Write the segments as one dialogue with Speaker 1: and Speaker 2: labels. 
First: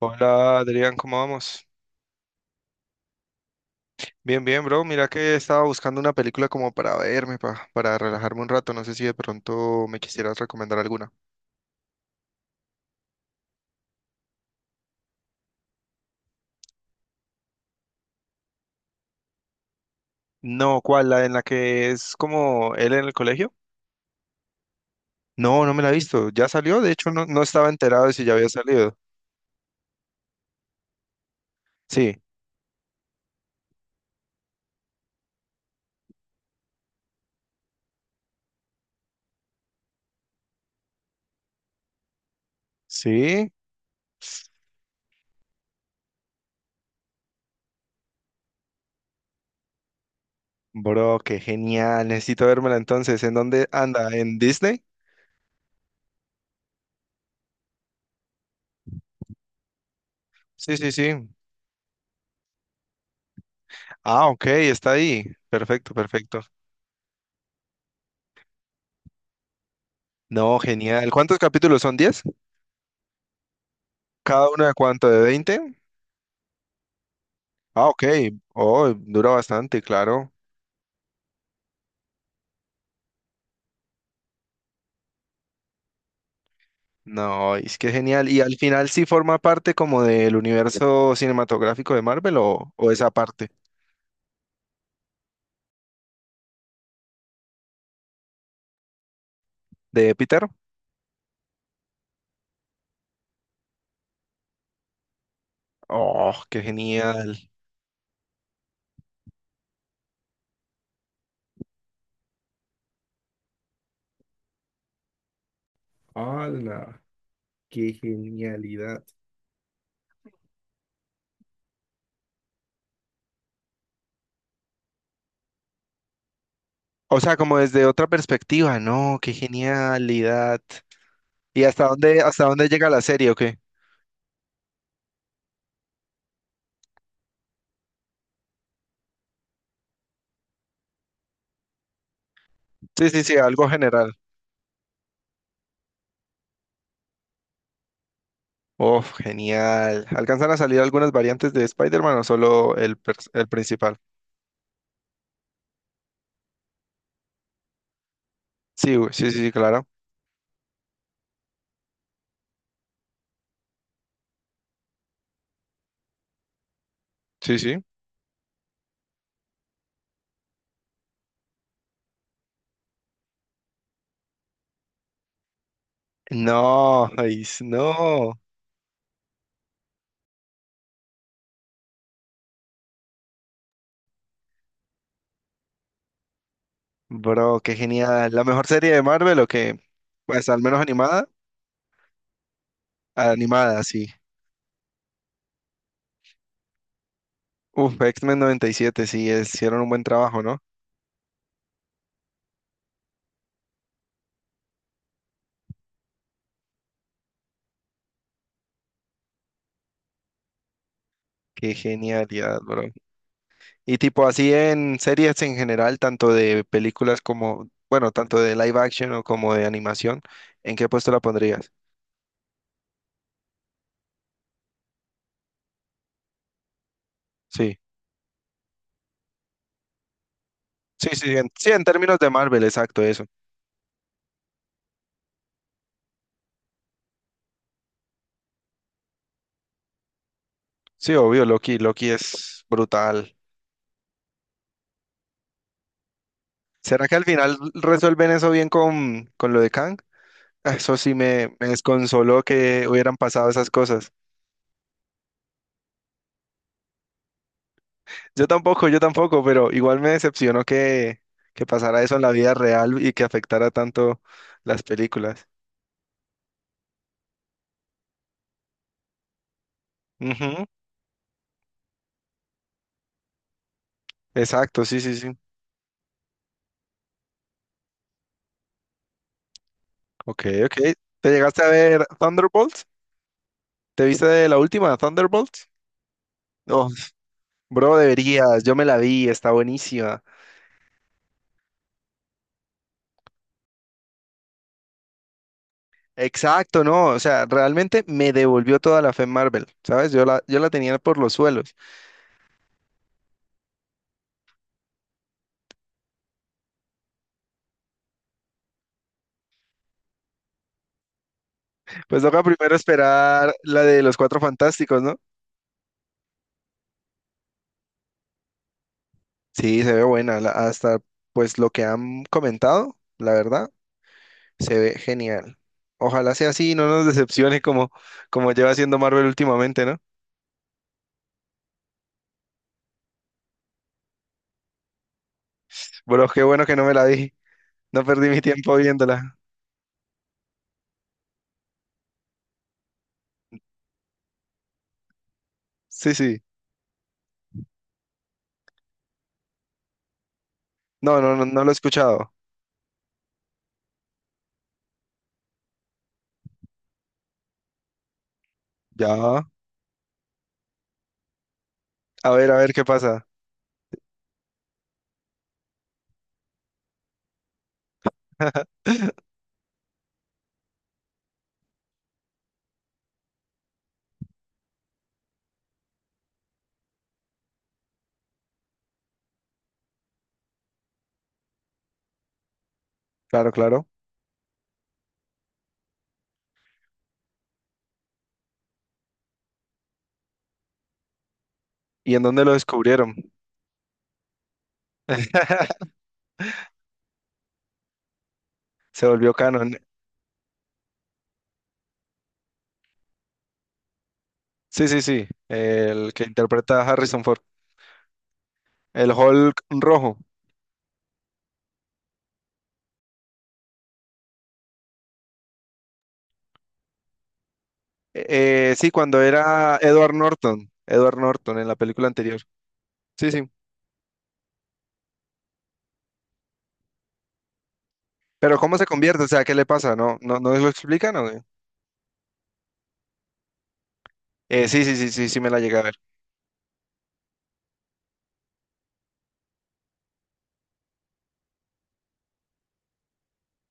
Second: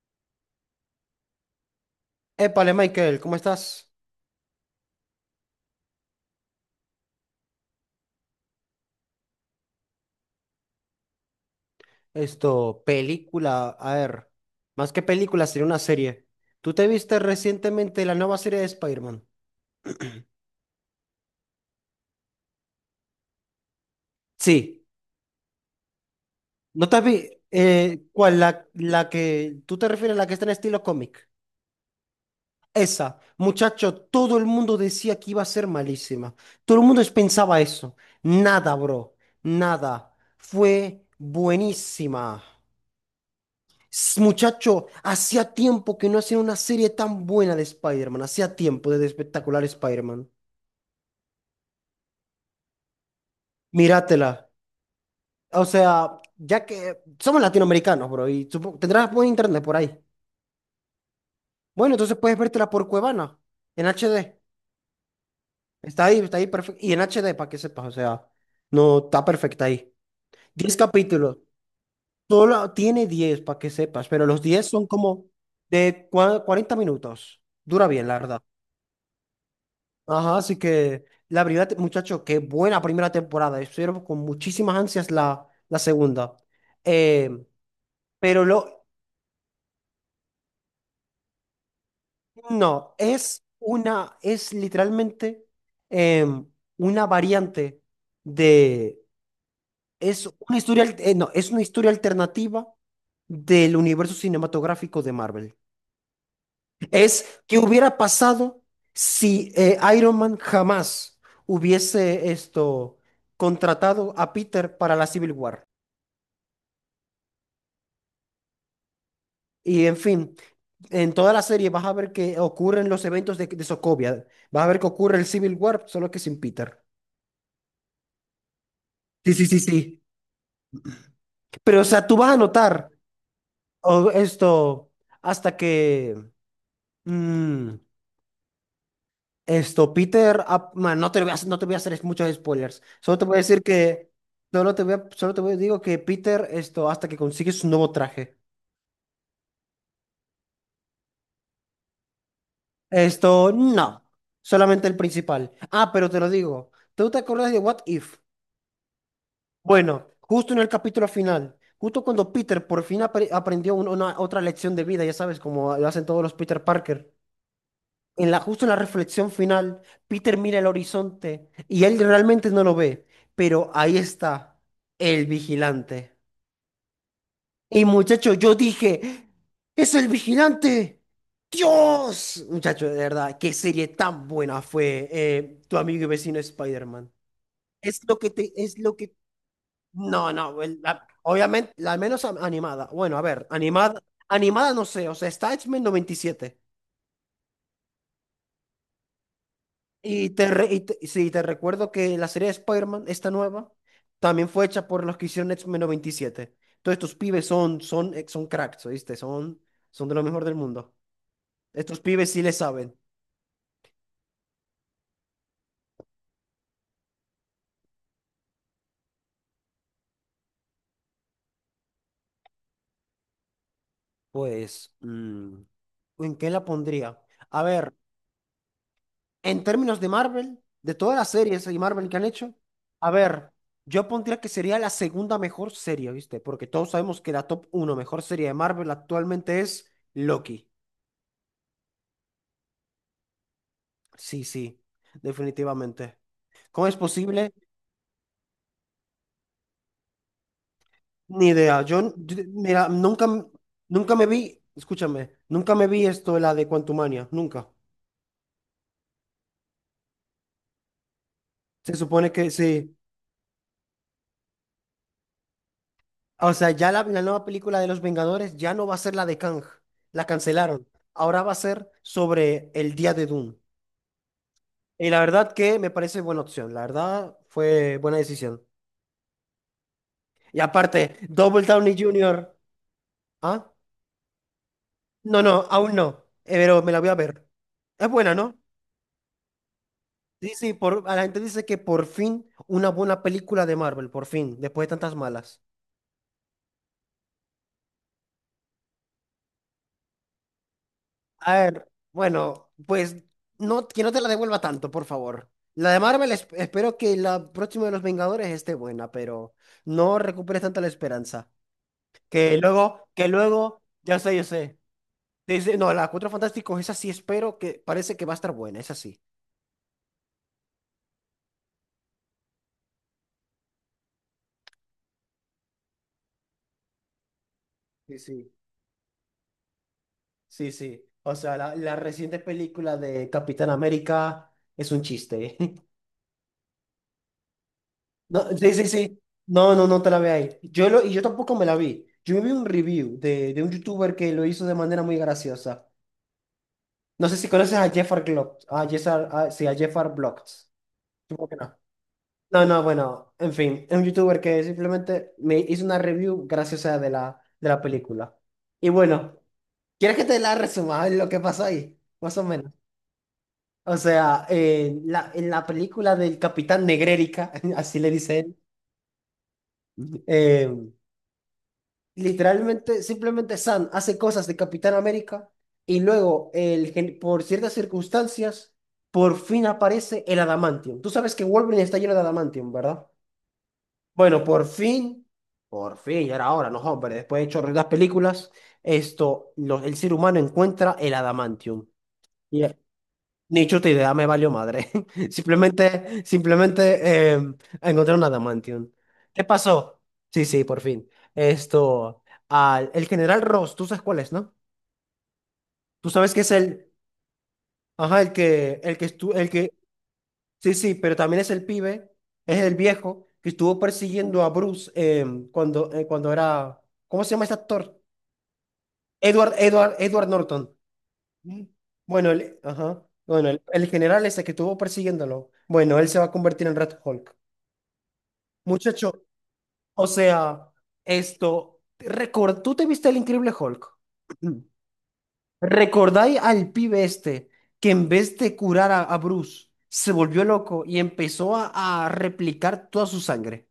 Speaker 1: Hola Adrián, ¿cómo vamos?
Speaker 2: Épale, Michael, ¿cómo estás?
Speaker 1: Bien, bien, bro. Mira que estaba buscando una película como para verme, para relajarme un rato. No sé si de pronto me quisieras recomendar alguna.
Speaker 2: Esto, película, a ver, más que película, sería una serie. ¿Tú te viste recientemente la nueva serie de Spider-Man?
Speaker 1: No, ¿cuál? ¿La en la que es como él en el colegio?
Speaker 2: Sí.
Speaker 1: No, no me la he visto. ¿Ya salió?
Speaker 2: ¿No
Speaker 1: De
Speaker 2: te
Speaker 1: hecho, no,
Speaker 2: vi?
Speaker 1: no estaba
Speaker 2: Eh,
Speaker 1: enterado de si ya
Speaker 2: ¿cuál?
Speaker 1: había
Speaker 2: La,
Speaker 1: salido.
Speaker 2: la que, ¿tú te refieres a la que está en estilo cómic?
Speaker 1: Sí,
Speaker 2: Esa, muchacho, todo el mundo decía que iba a ser malísima. Todo el mundo pensaba eso. Nada, bro, nada. Fue buenísima.
Speaker 1: sí.
Speaker 2: Muchacho, hacía tiempo que no hacía una serie tan buena de Spider-Man. Hacía tiempo desde espectacular Spider-Man.
Speaker 1: Bro, qué genial. Necesito vérmela entonces. ¿En dónde anda? ¿En
Speaker 2: Míratela.
Speaker 1: Disney?
Speaker 2: O sea, ya que somos latinoamericanos, bro, y tendrás buen internet por ahí.
Speaker 1: Sí, sí, sí.
Speaker 2: Bueno, entonces puedes vértela por Cuevana, en
Speaker 1: Ah,
Speaker 2: HD.
Speaker 1: ok, está ahí. Perfecto,
Speaker 2: Está
Speaker 1: perfecto.
Speaker 2: ahí perfecto. Y en HD, para que sepas, o sea, no, está perfecta ahí.
Speaker 1: No,
Speaker 2: 10
Speaker 1: genial.
Speaker 2: capítulos.
Speaker 1: ¿Cuántos capítulos son? 10.
Speaker 2: Solo tiene 10 para que sepas, pero los
Speaker 1: ¿Cada uno
Speaker 2: 10
Speaker 1: de
Speaker 2: son
Speaker 1: cuánto? ¿De
Speaker 2: como
Speaker 1: veinte?
Speaker 2: de 40 minutos. Dura
Speaker 1: Ah, ok.
Speaker 2: bien, la verdad.
Speaker 1: Oh, dura bastante, claro.
Speaker 2: Ajá, así que la primera, muchacho, qué buena primera temporada. Estuvieron con muchísimas ansias la segunda. Eh,
Speaker 1: No, es que genial. ¿Y
Speaker 2: pero
Speaker 1: al
Speaker 2: lo,
Speaker 1: final sí forma parte como del universo cinematográfico de Marvel o
Speaker 2: no,
Speaker 1: esa
Speaker 2: es
Speaker 1: parte
Speaker 2: una, es literalmente em, una variante de,
Speaker 1: de
Speaker 2: es
Speaker 1: Peter?
Speaker 2: una historia, no, es una historia alternativa del universo cinematográfico de Marvel.
Speaker 1: Oh, qué genial.
Speaker 2: Es que hubiera pasado si Iron Man jamás hubiese esto contratado a Peter para la Civil War.
Speaker 1: ¡Hala! ¡Qué genialidad!
Speaker 2: Y en fin, en toda la serie vas a ver que ocurren los eventos de Sokovia. Vas a ver que ocurre el Civil War, solo que sin Peter.
Speaker 1: O sea, como desde otra perspectiva, no, qué
Speaker 2: Sí, sí, sí, sí.
Speaker 1: genialidad. ¿Y
Speaker 2: Pero, o sea, tú vas a
Speaker 1: hasta dónde llega
Speaker 2: notar
Speaker 1: la serie o qué?
Speaker 2: esto hasta que mm, esto, Peter. Man, no te lo voy a, hacer- no te voy a hacer muchos spoilers.
Speaker 1: Sí,
Speaker 2: Solo
Speaker 1: sí,
Speaker 2: te
Speaker 1: sí,
Speaker 2: voy a decir
Speaker 1: algo
Speaker 2: que.
Speaker 1: general.
Speaker 2: Solo te voy a digo que Peter, esto, hasta que consigue su nuevo traje.
Speaker 1: Oh, genial. ¿Alcanzan a salir algunas variantes de Spider-Man o solo el, el
Speaker 2: Esto,
Speaker 1: principal?
Speaker 2: no. Solamente el principal. Ah, pero te lo digo. ¿Tú te acuerdas de What If?
Speaker 1: Sí, güey, sí, sí, sí, claro.
Speaker 2: Bueno, justo en el capítulo final, justo cuando Peter por fin aprendió una otra lección de vida, ya sabes, como lo hacen todos los Peter Parker,
Speaker 1: Sí, sí.
Speaker 2: justo en la reflexión final, Peter mira el horizonte y él realmente no lo ve, pero ahí está el vigilante.
Speaker 1: No, ay,
Speaker 2: Y
Speaker 1: no,
Speaker 2: muchacho, yo dije, ¡es el vigilante! ¡Dios! Muchacho, de verdad, qué serie tan buena fue tu amigo y vecino Spider-Man.
Speaker 1: bro, qué genial. ¿La mejor
Speaker 2: Es
Speaker 1: serie
Speaker 2: lo
Speaker 1: de
Speaker 2: que.
Speaker 1: Marvel o qué?
Speaker 2: No,
Speaker 1: Pues al
Speaker 2: no,
Speaker 1: menos animada.
Speaker 2: obviamente, al menos animada. Bueno, a ver,
Speaker 1: Animada,
Speaker 2: animada,
Speaker 1: sí.
Speaker 2: animada no sé, o sea, está X-Men 97.
Speaker 1: Uf, X-Men 97, sí, hicieron un buen
Speaker 2: Y siete. Y
Speaker 1: trabajo,
Speaker 2: te,
Speaker 1: ¿no?
Speaker 2: re- y te- sí, te recuerdo que la serie de Spider-Man, esta nueva, también fue hecha por los que hicieron X-Men 97. Todos estos pibes son cracks, ¿oíste? Son de lo mejor del mundo.
Speaker 1: Qué
Speaker 2: Estos pibes sí le
Speaker 1: genialidad, bro.
Speaker 2: saben.
Speaker 1: Y tipo así en series en general, tanto de películas como, bueno, tanto de live action o como de animación, ¿en qué puesto la pondrías?
Speaker 2: Pues, ¿en qué la pondría? A
Speaker 1: Sí,
Speaker 2: ver. En términos de Marvel, de
Speaker 1: sí,
Speaker 2: todas las
Speaker 1: sí, en,
Speaker 2: series
Speaker 1: sí,
Speaker 2: de
Speaker 1: en
Speaker 2: Marvel que
Speaker 1: términos
Speaker 2: han
Speaker 1: de
Speaker 2: hecho,
Speaker 1: Marvel, exacto,
Speaker 2: a
Speaker 1: eso.
Speaker 2: ver, yo pondría que sería la segunda mejor serie, ¿viste? Porque todos sabemos que la top uno mejor serie de Marvel actualmente es Loki.
Speaker 1: Sí, obvio, Loki, Loki es brutal.
Speaker 2: Sí, sí, definitivamente. ¿Cómo es
Speaker 1: ¿Será que al
Speaker 2: posible?
Speaker 1: final resuelven eso bien con lo de Kang? Ah, eso sí
Speaker 2: Ni
Speaker 1: me
Speaker 2: idea. Yo,
Speaker 1: desconsoló que
Speaker 2: mira,
Speaker 1: hubieran
Speaker 2: nunca,
Speaker 1: pasado esas cosas.
Speaker 2: nunca me vi, escúchame, nunca me vi esto, la de Quantumania, nunca.
Speaker 1: Yo tampoco, pero igual me decepcionó que
Speaker 2: Se
Speaker 1: pasara eso en la
Speaker 2: supone que
Speaker 1: vida
Speaker 2: sí.
Speaker 1: real y que afectara tanto las películas.
Speaker 2: O sea, ya la nueva película de Los Vengadores ya no va a ser la de Kang. La
Speaker 1: Ujú.
Speaker 2: cancelaron. Ahora va a ser sobre el día de Doom.
Speaker 1: Exacto, sí,
Speaker 2: Y
Speaker 1: sí,
Speaker 2: la
Speaker 1: sí.
Speaker 2: verdad que me parece buena opción. La verdad fue buena decisión.
Speaker 1: Ok,
Speaker 2: Y
Speaker 1: ok.
Speaker 2: aparte,
Speaker 1: ¿Te llegaste
Speaker 2: Double
Speaker 1: a
Speaker 2: Downey
Speaker 1: ver
Speaker 2: Junior,
Speaker 1: Thunderbolts?
Speaker 2: ¿Ah?
Speaker 1: ¿Te viste la última,
Speaker 2: No, no,
Speaker 1: Thunderbolts?
Speaker 2: aún no. Pero
Speaker 1: Oh,
Speaker 2: me la voy a ver.
Speaker 1: bro,
Speaker 2: Es buena, ¿no?
Speaker 1: deberías, yo me la vi, está buenísima.
Speaker 2: Sí, sí, a la gente dice que por fin una buena película de Marvel, por fin, después de tantas malas.
Speaker 1: Exacto, no, o sea, realmente me devolvió toda la fe en Marvel, ¿sabes? Yo la, yo la tenía por los
Speaker 2: A
Speaker 1: suelos.
Speaker 2: ver, bueno, pues no, que no te la devuelva tanto, por favor. La de Marvel, espero que la próxima de los Vengadores esté buena, pero no recuperes tanta la esperanza.
Speaker 1: Pues toca primero
Speaker 2: Que
Speaker 1: esperar la
Speaker 2: luego,
Speaker 1: de los
Speaker 2: ya sé,
Speaker 1: Cuatro
Speaker 2: yo sé.
Speaker 1: Fantásticos, ¿no?
Speaker 2: Dice, no, la Cuatro Fantásticos, esa sí espero que parece que va a estar buena, esa sí.
Speaker 1: Sí, se ve buena. Hasta pues lo que han comentado, la verdad, se ve genial. Ojalá sea así y no nos decepcione como,
Speaker 2: Sí,
Speaker 1: como
Speaker 2: sí,
Speaker 1: lleva haciendo Marvel últimamente, ¿no?
Speaker 2: sí, sí. O sea, la reciente película de Capitán América es un chiste.
Speaker 1: Bueno, qué bueno que no me la vi. No perdí mi
Speaker 2: No, sí,
Speaker 1: tiempo
Speaker 2: sí, sí.
Speaker 1: viéndola.
Speaker 2: No, no, no te la veáis. Y yo tampoco me la vi. Yo vi un review de un youtuber que lo hizo de manera muy graciosa.
Speaker 1: Sí, sí.
Speaker 2: No sé si conoces a Jeffar Glocks. A Jeffar, sí, a Jeffar Blocks.
Speaker 1: No, no, no,
Speaker 2: Supongo que
Speaker 1: no lo he
Speaker 2: no.
Speaker 1: escuchado.
Speaker 2: No, no, bueno, en fin, es un youtuber que simplemente me hizo una review graciosa de la película. Y bueno,
Speaker 1: Ya.
Speaker 2: ¿quieres que te la resuma lo que pasó ahí? Más o
Speaker 1: A
Speaker 2: menos.
Speaker 1: ver qué pasa.
Speaker 2: O sea, en la película del Capitán Negrérica, así le dice él. em, Literalmente, simplemente Sam hace cosas de Capitán América y luego, por ciertas circunstancias, por fin aparece el adamantium. Tú sabes que Wolverine está lleno de adamantium, ¿verdad?
Speaker 1: Claro, claro.
Speaker 2: Bueno, por fin, ya era hora, no, hombre, después de chorro de las películas, esto, el ser humano encuentra el adamantium.
Speaker 1: ¿Y en dónde lo descubrieron?
Speaker 2: Ni chuta idea, me valió madre. Simplemente, encontré un adamantium.
Speaker 1: Se volvió
Speaker 2: ¿Qué
Speaker 1: canon.
Speaker 2: pasó? Sí, sí, por fin. Esto, el general Ross, tú sabes cuál es, ¿no?
Speaker 1: Sí, sí, sí.
Speaker 2: Tú
Speaker 1: El que
Speaker 2: sabes que es
Speaker 1: interpreta a Harrison Ford.
Speaker 2: ajá, el que,
Speaker 1: El Hulk rojo.
Speaker 2: sí, sí, pero también es el pibe, es el viejo que estuvo persiguiendo a Bruce cuando era, ¿cómo se llama este actor?
Speaker 1: Sí, cuando
Speaker 2: Edward,
Speaker 1: era
Speaker 2: Edward,
Speaker 1: Edward
Speaker 2: Edward Norton.
Speaker 1: Norton. Edward Norton
Speaker 2: Mm.
Speaker 1: en la película
Speaker 2: Bueno,
Speaker 1: anterior.
Speaker 2: ajá,
Speaker 1: Sí, sí.
Speaker 2: bueno, el general ese que estuvo persiguiéndolo, bueno, él se va a convertir en Red Hulk.
Speaker 1: Pero ¿cómo se convierte?
Speaker 2: Muchacho,
Speaker 1: O sea, ¿qué le pasa?
Speaker 2: o
Speaker 1: ¿No, no, no lo
Speaker 2: sea,
Speaker 1: explican o qué?
Speaker 2: esto, record, ¿tú te viste el Increíble Hulk?
Speaker 1: Sí, sí, sí, sí, sí me la llegué a ver.
Speaker 2: ¿Recordáis al pibe este que en vez de curar a Bruce, se volvió loco y empezó a replicar toda su sangre?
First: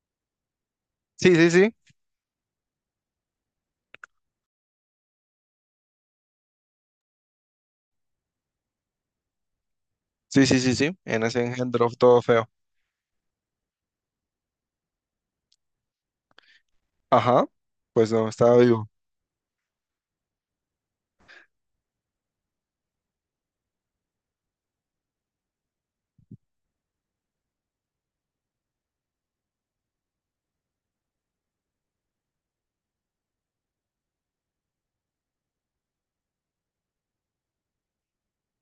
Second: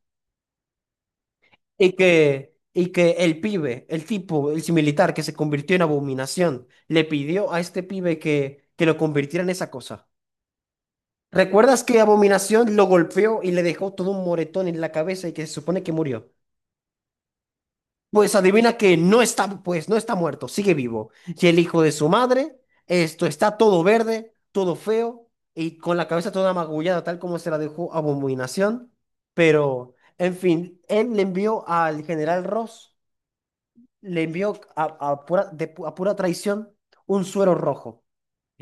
Speaker 1: Sí, sí, sí.
Speaker 2: Y que el pibe, el tipo, el militar que se convirtió en abominación, le pidió a este pibe que lo convirtiera en esa cosa.
Speaker 1: Sí, sí, sí, sí. En ese
Speaker 2: ¿Recuerdas
Speaker 1: engendro
Speaker 2: que
Speaker 1: todo feo.
Speaker 2: Abominación lo golpeó y le dejó todo un moretón en la cabeza y que se supone que murió?
Speaker 1: Ajá. Pues no,
Speaker 2: Pues
Speaker 1: estaba
Speaker 2: adivina
Speaker 1: vivo.
Speaker 2: que no está, pues no está muerto, sigue vivo. Y el hijo de su madre, esto está todo verde, todo feo y con la cabeza toda magullada, tal como se la dejó Abominación. Pero, en fin, él le envió al general Ross, le envió a pura traición un suero rojo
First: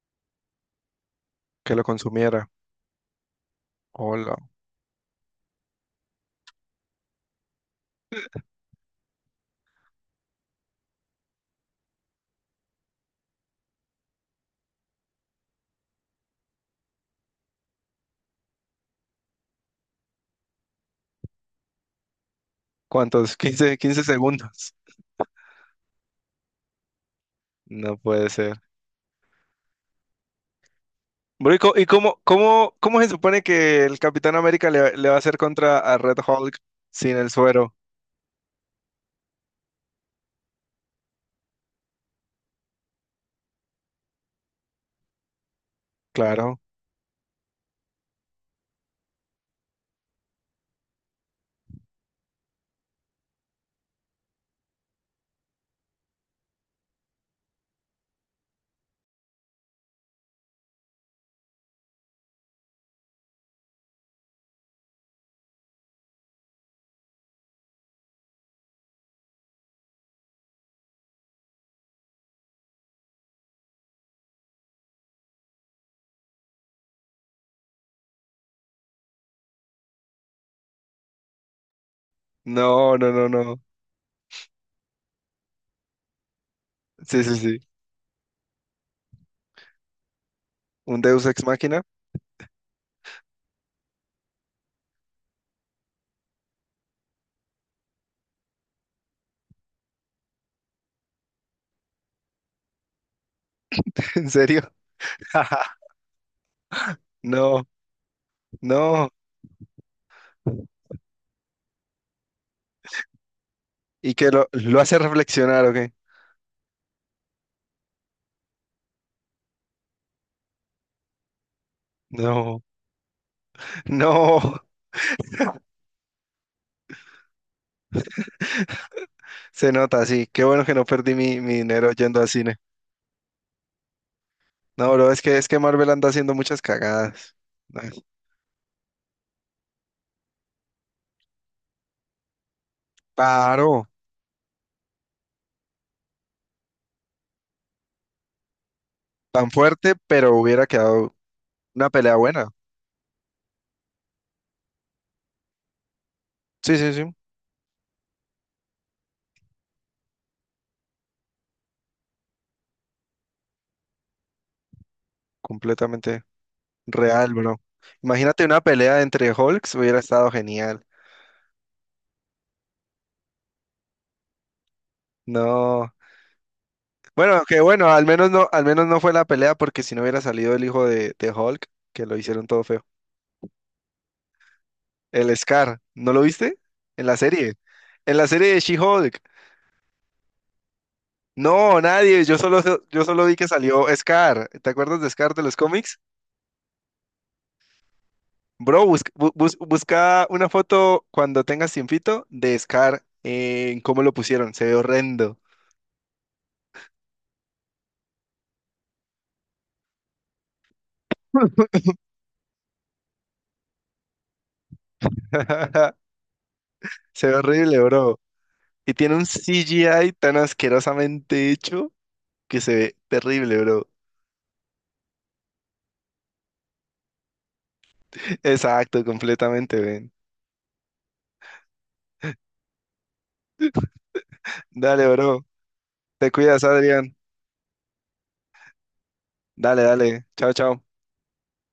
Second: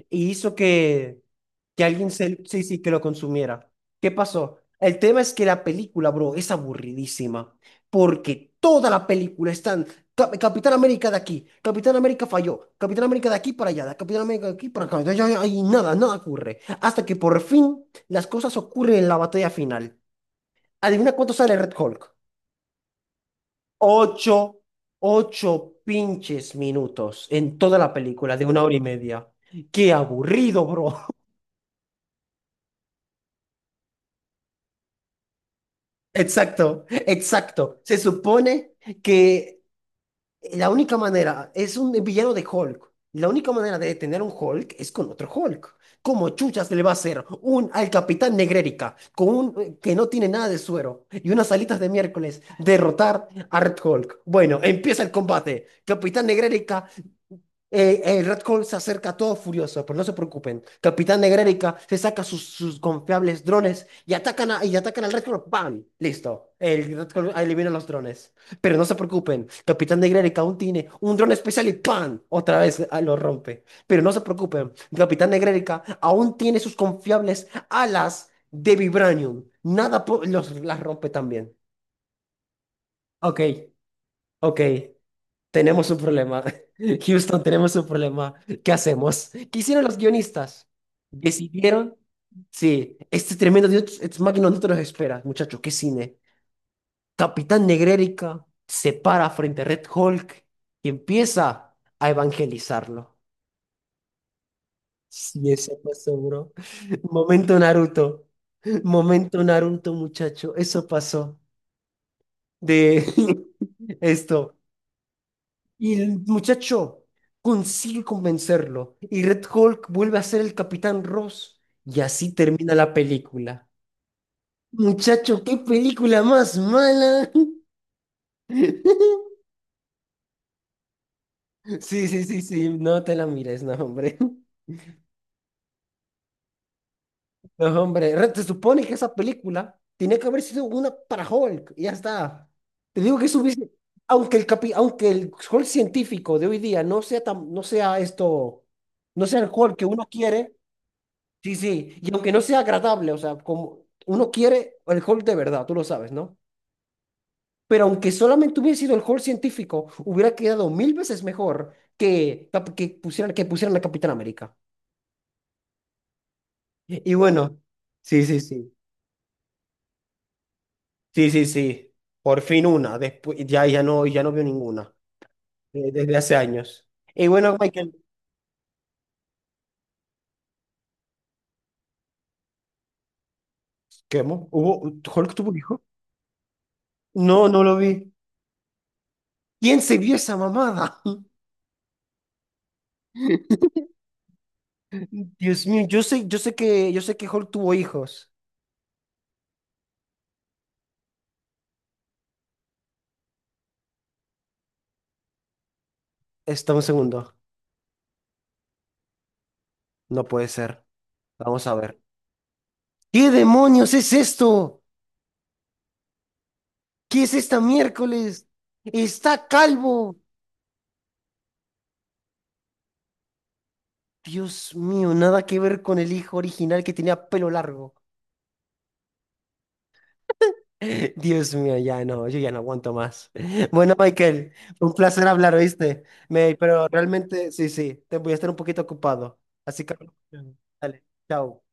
Speaker 2: y hizo que,
Speaker 1: Que lo
Speaker 2: que alguien
Speaker 1: consumiera.
Speaker 2: sí, sí, que lo consumiera. ¿Qué
Speaker 1: Hola.
Speaker 2: pasó? El tema es que la película, bro, es aburridísima, porque toda la película están Capitán América de aquí, Capitán América falló, Capitán América de aquí para allá, Capitán América de aquí para acá, y nada, nada ocurre. Hasta que por fin las cosas ocurren en la batalla final. Adivina cuánto sale Red Hulk.
Speaker 1: ¿Cuántos? Quince, 15
Speaker 2: 8,
Speaker 1: segundos.
Speaker 2: 8 pinches minutos en toda la
Speaker 1: No puede
Speaker 2: película de
Speaker 1: ser.
Speaker 2: una hora y media. Qué aburrido, bro.
Speaker 1: Bro, ¿y y cómo, cómo, cómo se supone que el Capitán América le, le va a hacer contra a Red Hulk
Speaker 2: Exacto,
Speaker 1: sin el suero?
Speaker 2: exacto. Se supone que la única manera, es un villano de Hulk. La única manera de detener a un Hulk es con otro Hulk. ¿Cómo
Speaker 1: Claro.
Speaker 2: chuchas le va a hacer un al Capitán Negrérica con un que no tiene nada de suero y unas alitas de miércoles derrotar a Red Hulk? Bueno, empieza el combate. Capitán Negrérica, el Red Hulk se acerca todo furioso, pero no se preocupen. Capitán Negrérica se saca sus confiables drones y atacan y atacan al Red Hulk. ¡Bam! Listo. El Red Hulk elimina los drones. Pero no se preocupen, Capitán de Grey aún tiene un dron especial y ¡pam! Otra vez ah, lo rompe. Pero no se preocupen, Capitán de Grey aún tiene sus confiables alas de vibranium. Nada los, las rompe también.
Speaker 1: No, no, no,
Speaker 2: Ok,
Speaker 1: no.
Speaker 2: ok, tenemos un problema.
Speaker 1: Sí, sí,
Speaker 2: Houston,
Speaker 1: sí.
Speaker 2: tenemos un problema. ¿Qué hacemos? ¿Qué hicieron los guionistas?
Speaker 1: ¿Un Deus ex máquina?
Speaker 2: Decidieron. Sí, este tremendo Dios Ex Machina no te los espera, muchachos, qué cine. Capitán Negrérica se para frente a Red Hulk y empieza a evangelizarlo.
Speaker 1: ¿En serio?
Speaker 2: Sí, eso pasó, bro. Momento
Speaker 1: No,
Speaker 2: Naruto.
Speaker 1: no.
Speaker 2: Momento Naruto, muchacho. Eso pasó de
Speaker 1: ¿Y que
Speaker 2: esto.
Speaker 1: lo hace reflexionar o qué?
Speaker 2: Y el muchacho consigue convencerlo. Y Red Hulk vuelve a ser el Capitán Ross. Y así
Speaker 1: No,
Speaker 2: termina la película.
Speaker 1: no.
Speaker 2: Muchacho, qué película más mala.
Speaker 1: Se nota, sí. Qué bueno que no perdí mi, mi dinero
Speaker 2: Sí,
Speaker 1: yendo
Speaker 2: sí,
Speaker 1: al
Speaker 2: sí,
Speaker 1: cine.
Speaker 2: sí. No te la mires, no, hombre.
Speaker 1: No, bro, es que Marvel anda haciendo muchas cagadas.
Speaker 2: No,
Speaker 1: Ay,
Speaker 2: hombre, se supone que esa película tenía que haber sido una para Hulk, y ya está. Te digo que eso hubiese,
Speaker 1: paró.
Speaker 2: aunque el Hulk científico de hoy día no sea tan, no sea esto, no sea el
Speaker 1: Tan
Speaker 2: Hulk que
Speaker 1: fuerte,
Speaker 2: uno
Speaker 1: pero
Speaker 2: quiere,
Speaker 1: hubiera quedado
Speaker 2: sí,
Speaker 1: una
Speaker 2: sí, y
Speaker 1: pelea
Speaker 2: aunque no
Speaker 1: buena.
Speaker 2: sea agradable, o sea, como uno quiere el Hulk de verdad, tú lo sabes, ¿no?
Speaker 1: Sí, sí, sí.
Speaker 2: Pero aunque solamente hubiese sido el Hulk científico, hubiera quedado mil veces mejor que pusieran a Capitán América.
Speaker 1: Completamente
Speaker 2: Y
Speaker 1: real,
Speaker 2: bueno,
Speaker 1: bro.
Speaker 2: sí, sí,
Speaker 1: Imagínate una
Speaker 2: sí.
Speaker 1: pelea entre Hulks, hubiera estado genial.
Speaker 2: Sí, sí, sí. Por fin una. Después, ya no veo ninguna.
Speaker 1: No.
Speaker 2: Desde hace años. Y
Speaker 1: Bueno,
Speaker 2: bueno,
Speaker 1: que bueno,
Speaker 2: Michael.
Speaker 1: al menos no fue la pelea porque si no hubiera salido el hijo de Hulk, que lo hicieron todo feo.
Speaker 2: ¿Qué, mo? Hulk
Speaker 1: El
Speaker 2: tuvo un
Speaker 1: Scar,
Speaker 2: hijo?
Speaker 1: ¿no lo viste? En la
Speaker 2: No,
Speaker 1: serie.
Speaker 2: no lo vi.
Speaker 1: En la serie de She-Hulk.
Speaker 2: ¿Quién se vio esa mamada?
Speaker 1: No, nadie, yo solo vi que salió Scar. ¿Te acuerdas de Scar de los
Speaker 2: Dios mío,
Speaker 1: cómics?
Speaker 2: yo sé que Hulk tuvo hijos.
Speaker 1: Bro, busca, busca una foto cuando tengas tiempito de Scar en cómo lo pusieron. Se ve horrendo.
Speaker 2: Está un segundo. No puede ser. Vamos a ver. ¿Qué demonios es esto? ¿Qué
Speaker 1: Se
Speaker 2: es
Speaker 1: ve
Speaker 2: esta
Speaker 1: horrible, bro.
Speaker 2: miércoles?
Speaker 1: Y tiene un
Speaker 2: Está
Speaker 1: CGI
Speaker 2: calvo.
Speaker 1: tan asquerosamente hecho que se ve terrible, bro.
Speaker 2: Dios mío, nada que ver con el hijo original que tenía pelo largo.
Speaker 1: Exacto, completamente, ven.
Speaker 2: Dios mío, yo ya no aguanto más. Bueno, Michael, un
Speaker 1: Dale,
Speaker 2: placer
Speaker 1: bro.
Speaker 2: hablar, ¿oíste?
Speaker 1: Te
Speaker 2: Me,
Speaker 1: cuidas,
Speaker 2: pero
Speaker 1: Adrián.
Speaker 2: realmente, sí, sí, te voy a estar un poquito ocupado.
Speaker 1: Dale,
Speaker 2: Así que,
Speaker 1: dale. Chao, chao.
Speaker 2: dale, chao.